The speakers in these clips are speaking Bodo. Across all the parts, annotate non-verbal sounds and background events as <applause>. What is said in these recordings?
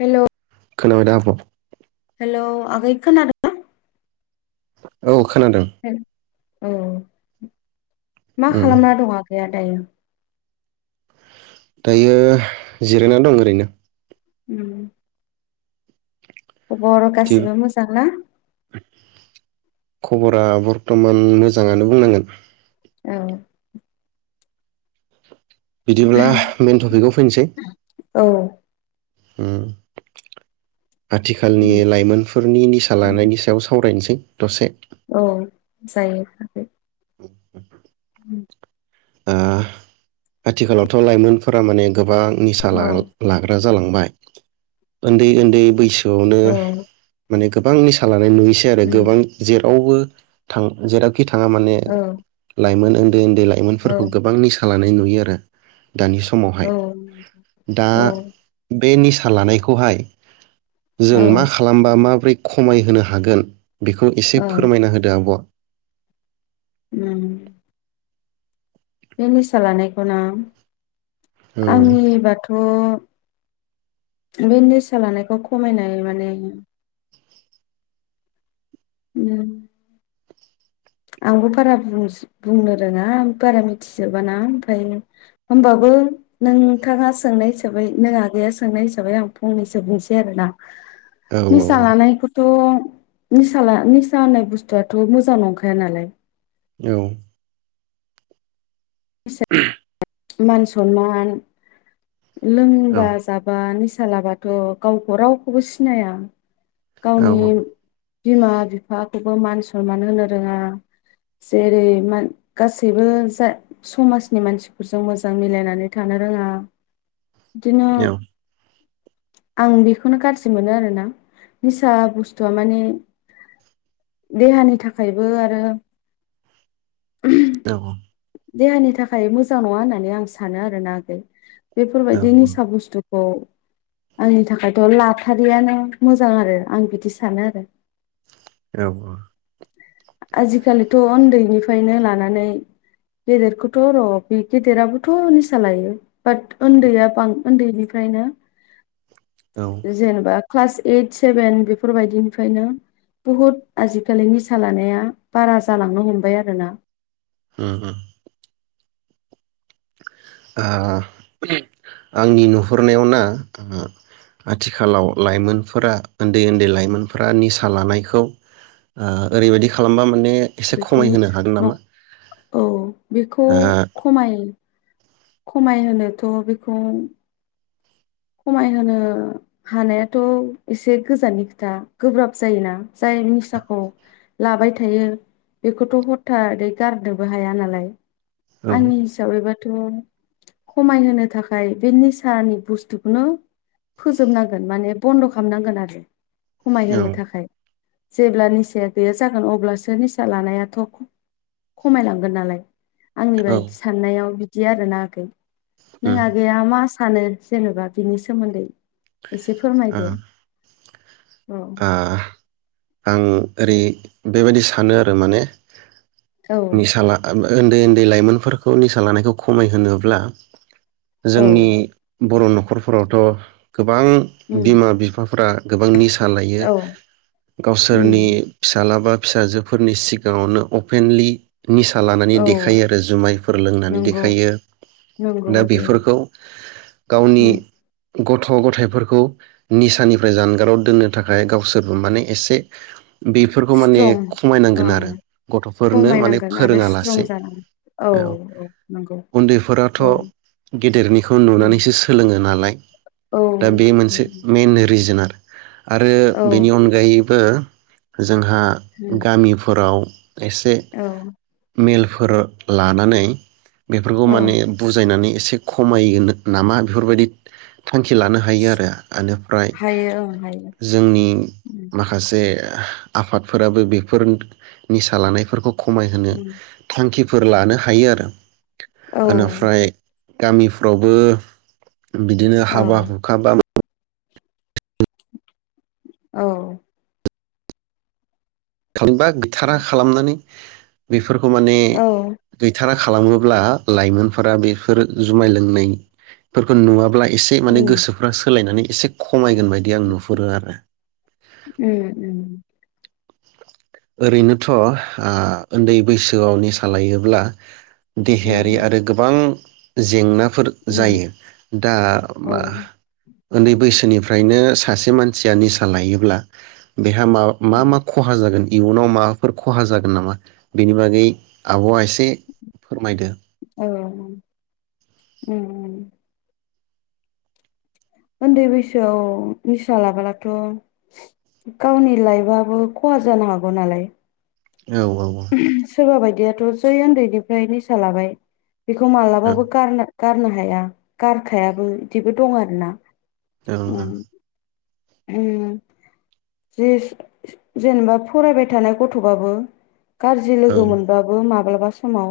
हेलौ खोनाबाय दा आब'? हेल आगै खोनादों ना? औ खोनादों औ मा उम खालामना दं आगैया दायो। दायो जिरायनानै दं ओरैनो ओम खबर बिदि गासिबो मोजां ना। खबरा बरथमान मोजाङानो बुंनांगोन औ बिदिब्ला मइेन टपिकआव फैनोसै औ ओम आथिखालनि लाइमोनफोरनि निसा लानायनि सायाव सावरायनोसै दसे औ जायो लांदां ओ आथिखालावथ लाइमोनफोरा माने गोबां निसा औ लाग्रा जालांबाय उन्दै उन्दै बैसो औनो औ माने गोबां निसा ला नाय नुयोसै आरो उम गोबां जे रावबो थां जेरा खि थाङा माने औ लाइ <unintelligible> उन्द उन्दै औ लाइमोनफोरखौ गोबां निसा लाना नुयो आरो। दानि समावहाय दा औ बे निसा लानायखौहाय जों औ मा खालामबा माब्रै खमायहोनो हागोन बेखौ एसे फोरमायना होदो आब' उम बे निसा लानायखौना औ आंनि बाथ' बे निसा लानायखौ खमायनाय माने उम आंबो बारा बुंस-बुंनो रोङा बारा मिथिजोबाना ओमफाय होमबाबो नोंथाङा सोंनाय हिसाबै नों आगैया सोंनाय हिसाबै आं फंनैसो बुंसै आरोना निसा औ लानायखौथ' निसाला-निसा होननाय बुस्थुआथ' मोजां नं खाया नालाय औ <inaudible> मान सनमान औ लोंबा जाबा नि सा लाबाथ' गावखौ रावखौबो सिनाया। गावनि बिमा बिफाखौबो मान सनमान होनो रोङा जेरै मान गासैबो जा समाजनि मानसि फोरजों मोजां मिलायनानै थानो रोङा। बिदिनो आं बेखौनो गाज्रि मोनो आरोना निसा बुस्थुआ माने देहानि थाखायबो आरो औ औ देहानि थाखाय मोजां नङा होननानै आं सानो आरो ना आगै। बेफोरबायदि निसा बुस्थु खौ आंनि थाखायथ' लाथारियानो मोजां आरो आं बिदि सानो आरो। औ आजिखालिथ' उन्दैनिफ्रायनो लानानै गेदेरखौथ' र' बे गेदेराबोथ' निसा लायो बाट उन्दैया बां उन्दैनिफ्रायनो औ जेनबा क्लास ओइट सेभेन बेफोरबायदिनिफ्रायनो बुहुत आजिखालिनि निसा लानाया बारा जालांनो हमबाय आरोना। ओम ओम ओ आंनि नुहुरनायाव ना आथिखालाव लाइमोनफोरा उन्दै उन्दै लाइमोनफोरा निसा लानायखौ ओओरैबादि ओ खालामबा मा बेखौ औ बेखौ खमाय खमायहोनोथ' बेखौ खमायहोनो हानायाथ' एसे गोजाननि खोथा गोब्राब जायोना जाय निसाखौ लाबाय थायो बेखौथ' हरथादै गारनोबो हाया नालाय। ओ आंनि हिसाबै बा थ' खमायहो थाखाय बे निसानि बुस्थु खौनो फोजोबनांगोन माने बन्द' खालामनांगोन आरो। औ खमायहोनो थाखाय। जेब्ला निसाया गैया जागोन अब्लासो निसा लानायाथ' खमायलांगोन नालाय। आंनि औ बायदि साननायाव बि दि आरो आगै नों उम आगैया मा सा नो जेनेबा? बिनि सोमोन्दै एसे ओ फोरमायदो औ आ आं ओरै बेबायदि सानो आरो माने औ नि साल ओ ब उन्दै उन्दै लाइमोनफोरखौ निसा लानायखौ खमायहोनोब्ला जोंनि औ बर' न'खरफोरावथ' गोबां उम बिमा बिफाफोरा गोबां निसा लायो औ गावसोरनि उम फिसालाबा फिसाजोफोरनि सिगाङावनो अपेनलि निसा लानानै औ देखायो आरो जुमायफोर लोंनानै नंगौ देखायो नंगौ दा आगै ओं बेफोरखौ गावनि उम गथ' गथायाइफोरखौ निसानिफ्राय जानगाराव दोननो थाखाय गावसोरबो माने एसे बेफोरखौ माने स्ट्रं खमायनांगोन आरो ओं गथ'फोरनो माने खमायनांगोन आरो फोरोङा स्ट्रं लासे जानांगोन औ नंगौ उन्दैफोराथ' औ गेदेरनिखौ उम नुनानैसो सोलोङो नालाय औ <inaudible> दा बे मोनसे उम मइन रिजोन आरो आरो औ बेनि अनगायैबो जोंहा उम गामिफोराव एसे मेलफोर लानानै बेफोरखौ औ औ माने बुजायनानै एसे खमागोन नामा बेफोरबायदि थांखि लानो हायो आरो बेनिफ्राय हायो ओं हायो जोंनि उम माखासे आफादफोराबो बेफोर निसा लानायफोरखौ खमाय ओम फोर लानो हायो आरो ओमफ्राय गामिफ्रावबो बिदिनो औ हाबा हुखाबा औ थांबा गैथारा खालामनानै बि बेफोरखौ माने औ गैथाराखै खालामोब्ला लाइमोनफोरा बेफोर जुमाय लोंनायफोरखौ नुवाब्ला एसे माने उम गोसोफ्रा सोलायनानै एसे खमायगोन बायदि आं नुहुरो आरो उम उम ओरैनोथ' उन्दै बैसोआव निसा लायोब्ला देहायारि उम आरो गोबां जेंना फोर उम जायो दा औ उन्दै बैसोनिफ्राय नो सासे मानसिया निसा लायोब्ला देहा मा मा उम मा खहा जागोन इयुनाव माबाफोर खहा जागोन नामा बेनि बागै आब'आ एसे फोरमायदो औ उम उम उन्दै बैसोआव निसा लाबोलाथ' गावनि लाइफाबो खहा जानो हागौ नालाय औ सोरबा बायदि आरो टर जय उन्दैनिफ्राय निसा लाबाय बेखौ मालाबाबो गारनो गारनो हाया गारखायाबो बिदिबो दं आरोना औ औ ज जेनेबा फरायबाय थानाय गथ'बाबो गाज्रि औ लोगो मोनबाबो माबा माब्लाबा समाव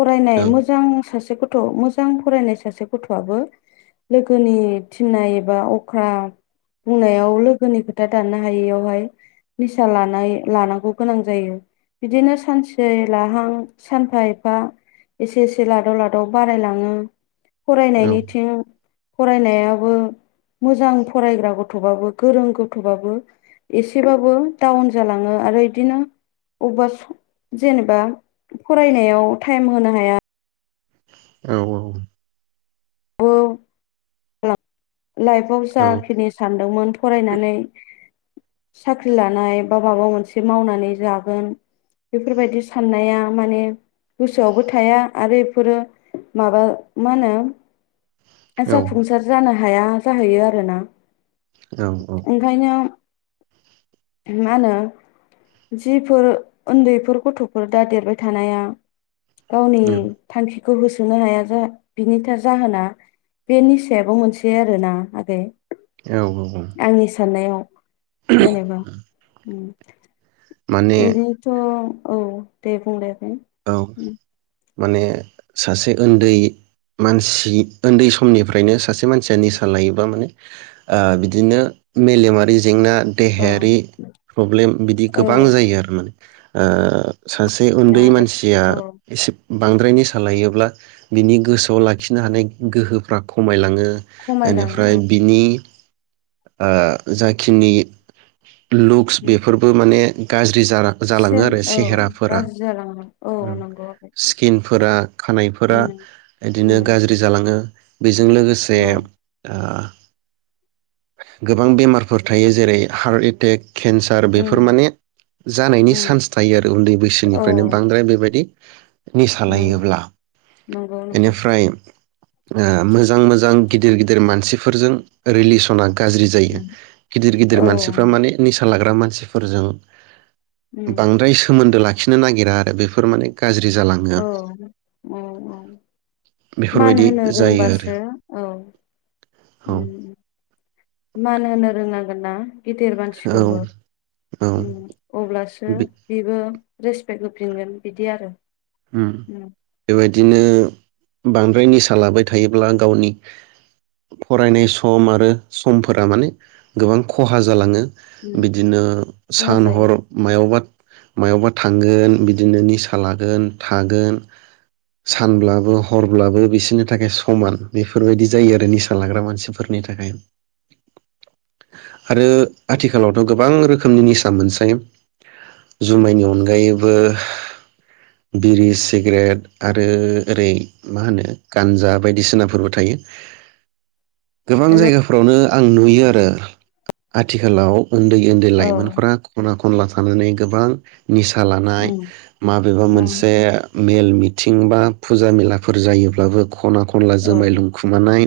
फरायनाय मोजां सासेखौ गथ' मोजां फरायनाय सासे गथ'आबो लोगोनि थिन्नाय एबा अख्रा बुंनायाव लोगोनि खोथा दानानो हायियावहाय निसा लानाय लानांगौ गोनां जायो बिदिनो सानसे लाहां सानफा एफा एसे एसे लादाव लादाव बारायलाङो फरायनायनिथिं फरायनायाबो मोजां फरायग्रा गथ' गथ'बाबो गोरों गथ'बाबो एसेबाबो डाउन जालाङो आरो इदिनो अबेबा जेनेबा फरायनायाव टाइम होनो हाया औ औ औ खालाम लाइफाव औ जाखिनि सानदोंमोन फरायनानै साख्रि लानाय बा माबा मोनसे मावनानै जागोन बेफोरबायदि साननाया माने गोसोआवबो थाया आरो बेफोरो माबा मा होनो औ जाफुंसार जानो हाया जाहैयो आरोना ओंखायनो मा होनो जिफोर उन्दैफोर गथ'फोर दा देरबाय थानाया गावनि थांखि खौ होसोनो हाया बिनिथार जाहोना बे निसायाबो मोनसे आरोना आगै आंनि साननायाव जेनेबा माने एदिथ' औ दे बुं दे औ <unintelligible> माने सासे उन्दै मानसि उन्दै समनिफ्रायनो सासे मानसिया निसा लायोबा माने बिदिनो मेलेमारि जेंना औ देहायारि प्रब्लेम बिदि औ गोबां जायो आरो माने ओ सासे बेनो उन्दै आरो मानसि जिया औ एसे बांद्रायनो सालायोब्ला बिनि गोसोआव लाखिनो हानाय गोहोफ्रा खमायलाङो खमायलाङो बेनिफ्राय औ बिनि ओ जाखिनि लुक्स उम बेफोरबो माने जै जारा जालाङो सेन आरो औ सेहेराफोरा गाज्रि जालाङो औ ओ नंगौ आगै स्किन फोरा खानायफोरा उम इदिनो उम गाज्रि जालाङो बेजों लोगोसे औ गोबां बेमारफोर थायो जेरै हार्ट एटेक केन्सार बेफोर उम माने जानायनि उम चान्स थायो आरो उन्दै औ बैसोनिफ्रायनो बांद्राय बेबायदि निसा औ लायोब्ला नंगौ नंगौ बेनिफ्राय मोजां मोजां गिदिर गिदिर मानसिफोरजों रिलिस सना गाज्रि जायो उम गिदिर गिदिर औ मानसिफ्रा नंगौ माने निसा लाग्रा मा मानसिफोरजों उम बांद्राय सोमोन्दो ला लाखिनो नागिरा आरो बेफोर माने गाज्रि जालाङो औ औ औ मान बेफोरबायदि होनो जायो आरो रोंबासो औ। औ। उम मान होनो रोंनांगोन ना गेदेर मानसिखौबो औ औ उम अब्लासो बे बेबो रेसपेक्ट होफिनगोन बिदि आरो। उम बेबाय बिदिनो बांद्राय निसा लाबाय थायोब्ला गावनि फरायनाय सम आरो समफोरा माने गोबां खहा जालाङो। उम बिदिनो खहा सान जायो हर मायावबा मायावबा थांगोन बिदिनो निसा लागोन। थागोन सानब्लाबो हरब्लाबो बिसोरनि थाखाय समान बेफोरबायदि जायो आरो निसा लाग्रा मानसिफोरनि थाखाय आरो आथिखालावथ' गोबां रोखोमनि निसा मोनसै जुमायनि अनगायैबो बिरि सिगारेट आरो ओरै मा होनो गानजा बायदिसिनाफोरबो थायो। गोबां जायगाफ्रावनो आं नुयो आरो। आथिखालाव उन्दै उन्दै औ लाइमोनफोरा खना खना खनला थानानै गोबां निसा लानाय उम माबेबा उम मोनसे मेल मिथिं बा फुजा मेलाफोर जायोब्लाबो खना खनला औ जोमाय लुंखुमानाय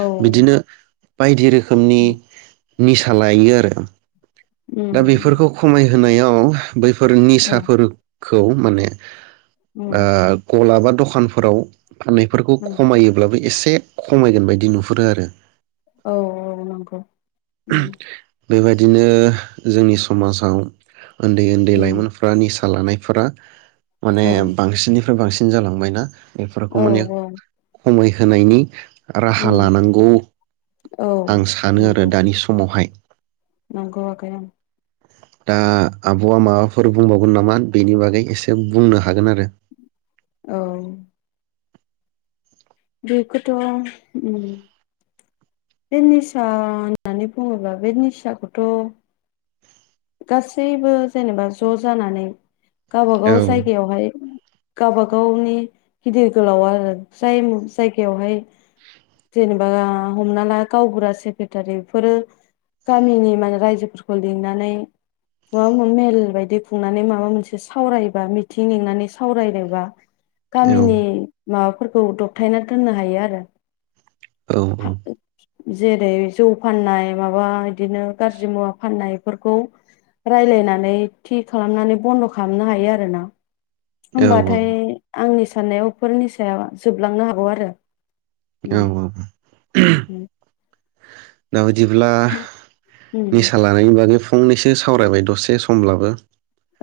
औ बिदिनो बायदिरोखोमनि उम रोखोमनि निसा लायो आरो दा बेफोरखौ उम खमायहोनायाव औ। बैफोर औ निसाफोर खौ माने उम आ गलाबाद- दखानफोराव फाननायफोरखौ उम खमायोब्लाबो एसे एसे खमायगोन बायदि नुहुरो आरो औ औ नंगौ। बेबायदिनो जोंनि समाजाव उन्दै उन्दै उम लाइमोनफोरानि लानायफोरा माने औ बांसिन बांसिन जालांबायना? बेफोरखौ औ माने औ खमायहोनायनि राहा उम लानांगौ औ आं सानो आरो नंगौ दानि समावहाय? नंगौ आगै उम। दा आब'आ माबाफोर बुंबावगोन नामा बेनि बागै एसे बुंनो हा औ। बेखौथ उम बे निसा होननानै बुङोब्ला बे निसाखौथ' गासैबो जेनेबा ज' जानानै गावब औ गाव जायगायावहाय गावबा गावनि गिदिर गोलावा आरो जाय जायगायावहाय जेनेबा हमना ला गावबुरा सेक्रेटारि बेफोरो गामिनि माने रायजोफोरखौ लिंनानै माबा मा मेल बायदि खुंनानै माबा मोनसे सावरायबा मिथिं लंनानै सावरायबा गामिनि माबाफोरखौ दबथायना दोननो हायो आरो औ औ। जेरै जौ फाननाय माबा बिदिनो गाज्रि मुवा फाननायफोरखौ रायलायनानै थि खालामनानै बन्द' खालामनो हायो आरोना? औ होमबाथाय आंनि सा साननायावफोरनि सायाव जोबलांनो हागौ आरो औ उम औ उम दा बादिब्ला उम निसा लानायनि बागै फो फंनैसो सावरायबाय दसे समब्लाबो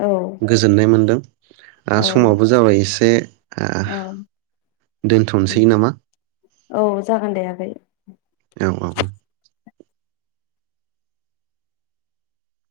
औ गोजोननाय मोनदों। ओ औ समाबो जाबाय इस दे औ नामा औ जागोन दे आगै। <inaudible> औ औ औ